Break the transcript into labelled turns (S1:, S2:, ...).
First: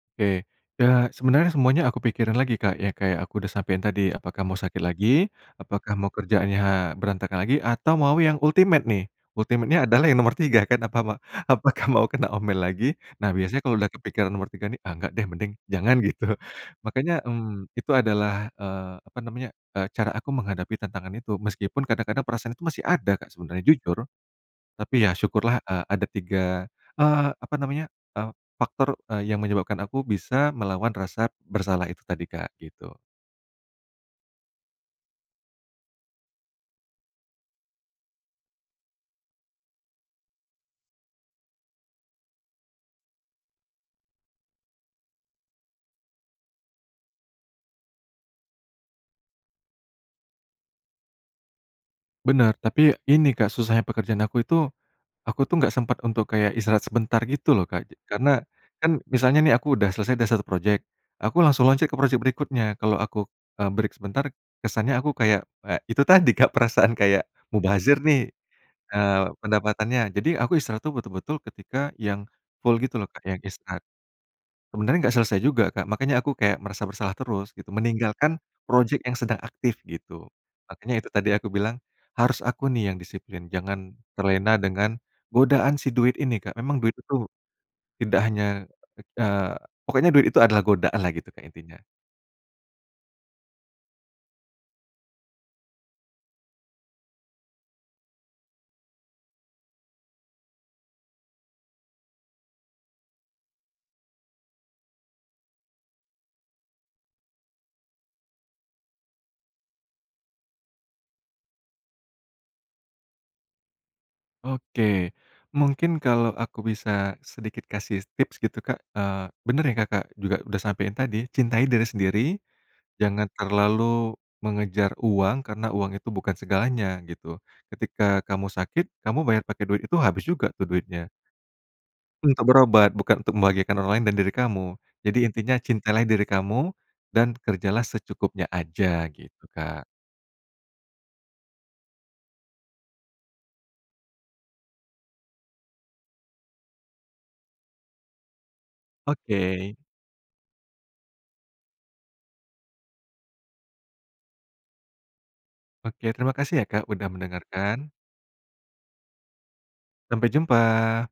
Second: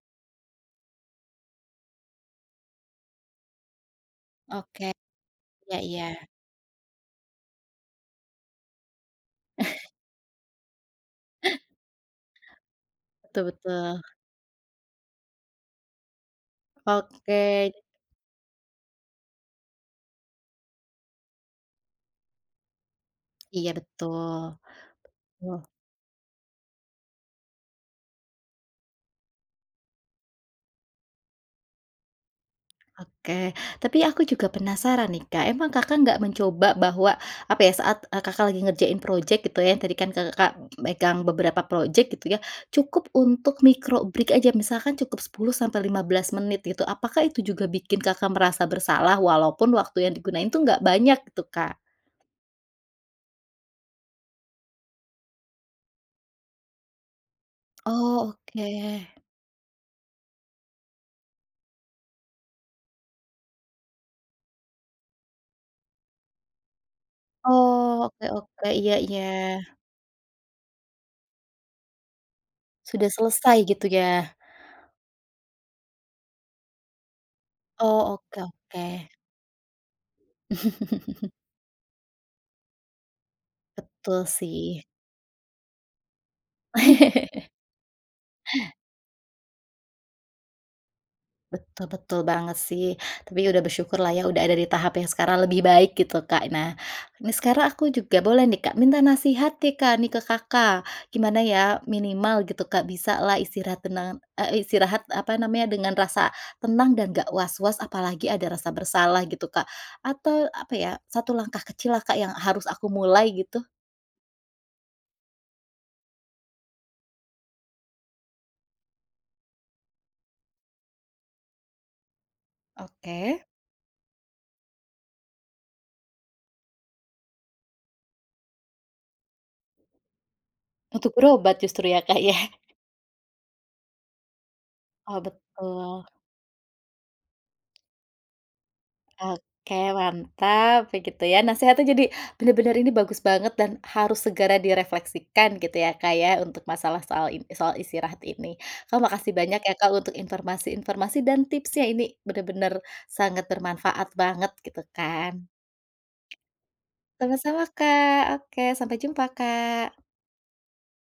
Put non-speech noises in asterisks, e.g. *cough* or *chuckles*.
S1: Oke. Ya, sebenarnya semuanya aku pikirin lagi Kak, ya kayak aku udah sampein tadi, "Apakah mau sakit
S2: Oke.
S1: lagi?
S2: Iya
S1: Apakah mau
S2: iya.
S1: kerjaannya berantakan lagi? Atau mau yang ultimate, nih?" Ultimate-nya
S2: *chuckles*
S1: adalah yang nomor 3 kan, apa, ma
S2: *chuckles*
S1: "Apakah mau kena omel lagi?" Nah,
S2: Betul
S1: biasanya kalau udah
S2: betul.
S1: kepikiran nomor 3 nih, "Ah, enggak deh, mending jangan." Gitu. Makannya,
S2: Oke.
S1: mmm, itu adalah, eee, apa namanya, eee, cara aku menghadapi tantangan itu. Meskipun kadang-kadang perasaan itu masih ada Kak, sebenarnya,
S2: Iya,
S1: jujur.
S2: betul.
S1: Tapi ya, syukurlah, eee, ada 3, eee, apa namanya, eee, faktor, eee, yang menyebabkan aku bisa melawan rasa bersalah itu tadi, Kak, gitu.
S2: Oke, tapi aku juga penasaran nih Kak, emang Kakak nggak mencoba bahwa, apa ya, saat, eee, Kakak lagi ngerjain projek gitu ya, yang tadi kan, ka Kakak megang beberapa projek gitu ya, cukup untuk micro break aja, misalkan cukup 10 sampai 15 menit, gitu, apakah itu juga bikin kakak merasa bersalah, walaupun waktu yang digunakan itu enggak banyak, gitu, Kak?
S1: Benar, tapi ini Kak susahnya pekerjaan aku itu, aku tuh nggak sempet untuk kayak istirahat sebentar, gitu loh, Kak.
S2: Oh,
S1: Karena kan
S2: oke.
S1: misalnya nih aku udah selesai dari 1 projek, aku langsung loncat ke projek berikutnya. Kalau aku, eee, break sebentar, kesannya aku kayak eee, itu tadi Kak, perasaan kayak mubazir
S2: Oh, oke
S1: nih,
S2: oke, iya iya.
S1: eee, pendapatannya. Jadi, aku istirahat tuh betul-betul ketika yang full gitu loh
S2: Sudah
S1: Kak, yang
S2: selesai,
S1: instan.
S2: gitu, ya?
S1: Sebenarnya nggak selesai juga, Kak, makannya aku kayak merasa bersalah terus, gitu.
S2: Oh,
S1: Meninggalkan
S2: oke
S1: projek
S2: oke.
S1: yang sedang aktif, gitu. Makannya itu
S2: *chuckles*
S1: tadi aku bilang, harus aku nih yang disiplin, jangan
S2: Betul,
S1: terlena
S2: sih.
S1: dengan godaan si duit ini, Kak. Memang duit itu
S2: *laughs*
S1: tidak hanya eee, pokoknya duit itu adalah godaan lah gitu Kak, intinya.
S2: Betul betul banget, sih. Tapi, udah bersyukur lah ya, udah ada di tahap yang sekarang lebih baik, gitu, Kak. Nah, ini sekarang aku juga boleh nih Kak, minta nasihat nih Kak, nih ke Kakak, gimana ya, minimal gitu Kak, bisalah istirahat tenang eee, istirahat, apa namanya, dengan rasa tenang dan nggak was-was, apalagi ada rasa bersalah, gitu, Kak? Atau, apa ya, satu langkah kecil lah Kak, yang harus aku mulai, gitu?
S1: Oke, mungkin kalau aku bisa sedikit kasih tips gitu, Kak eee, bener yang Kakak juga udah sampein tadi, cintai diri sendiri, jangan
S2: Oke.
S1: terlalu mengejar uang, karena uang itu bukan segalanya, gitu. Ketika kamu sakit, kamu bayar pakai duit itu habis juga tuh duitnya.
S2: Untuk berobat justru, ya, Kak, ya?
S1: Untuk berobat, bukan untuk membahagiakan orang lain dan diri kamu.
S2: Oh,
S1: Jadi intinya cintailah
S2: betul.
S1: diri kamu, dan kerjalah secukupnya aja, gitu,
S2: Oke,
S1: Kak.
S2: mantap, ya, gitu, ya. Nasehatnya jadi bener-bener ini, bagus banget, dan harus segera direfleksikan, gitu ya, Kak, ya, untuk masalah soal in soal istirahat ini. Kak, makasih banyak ya,
S1: Oke.
S2: Kak, untuk informasi-informasi dan tipsnya, ini bener-bener sangat bermanfaat banget, gitu, kan.
S1: Oke, terimakasih ya Kak, udah
S2: Sama-sama,
S1: mendengarkan.
S2: Kak. Oke, sampai jumpa, Kak!
S1: Sampai jumpa!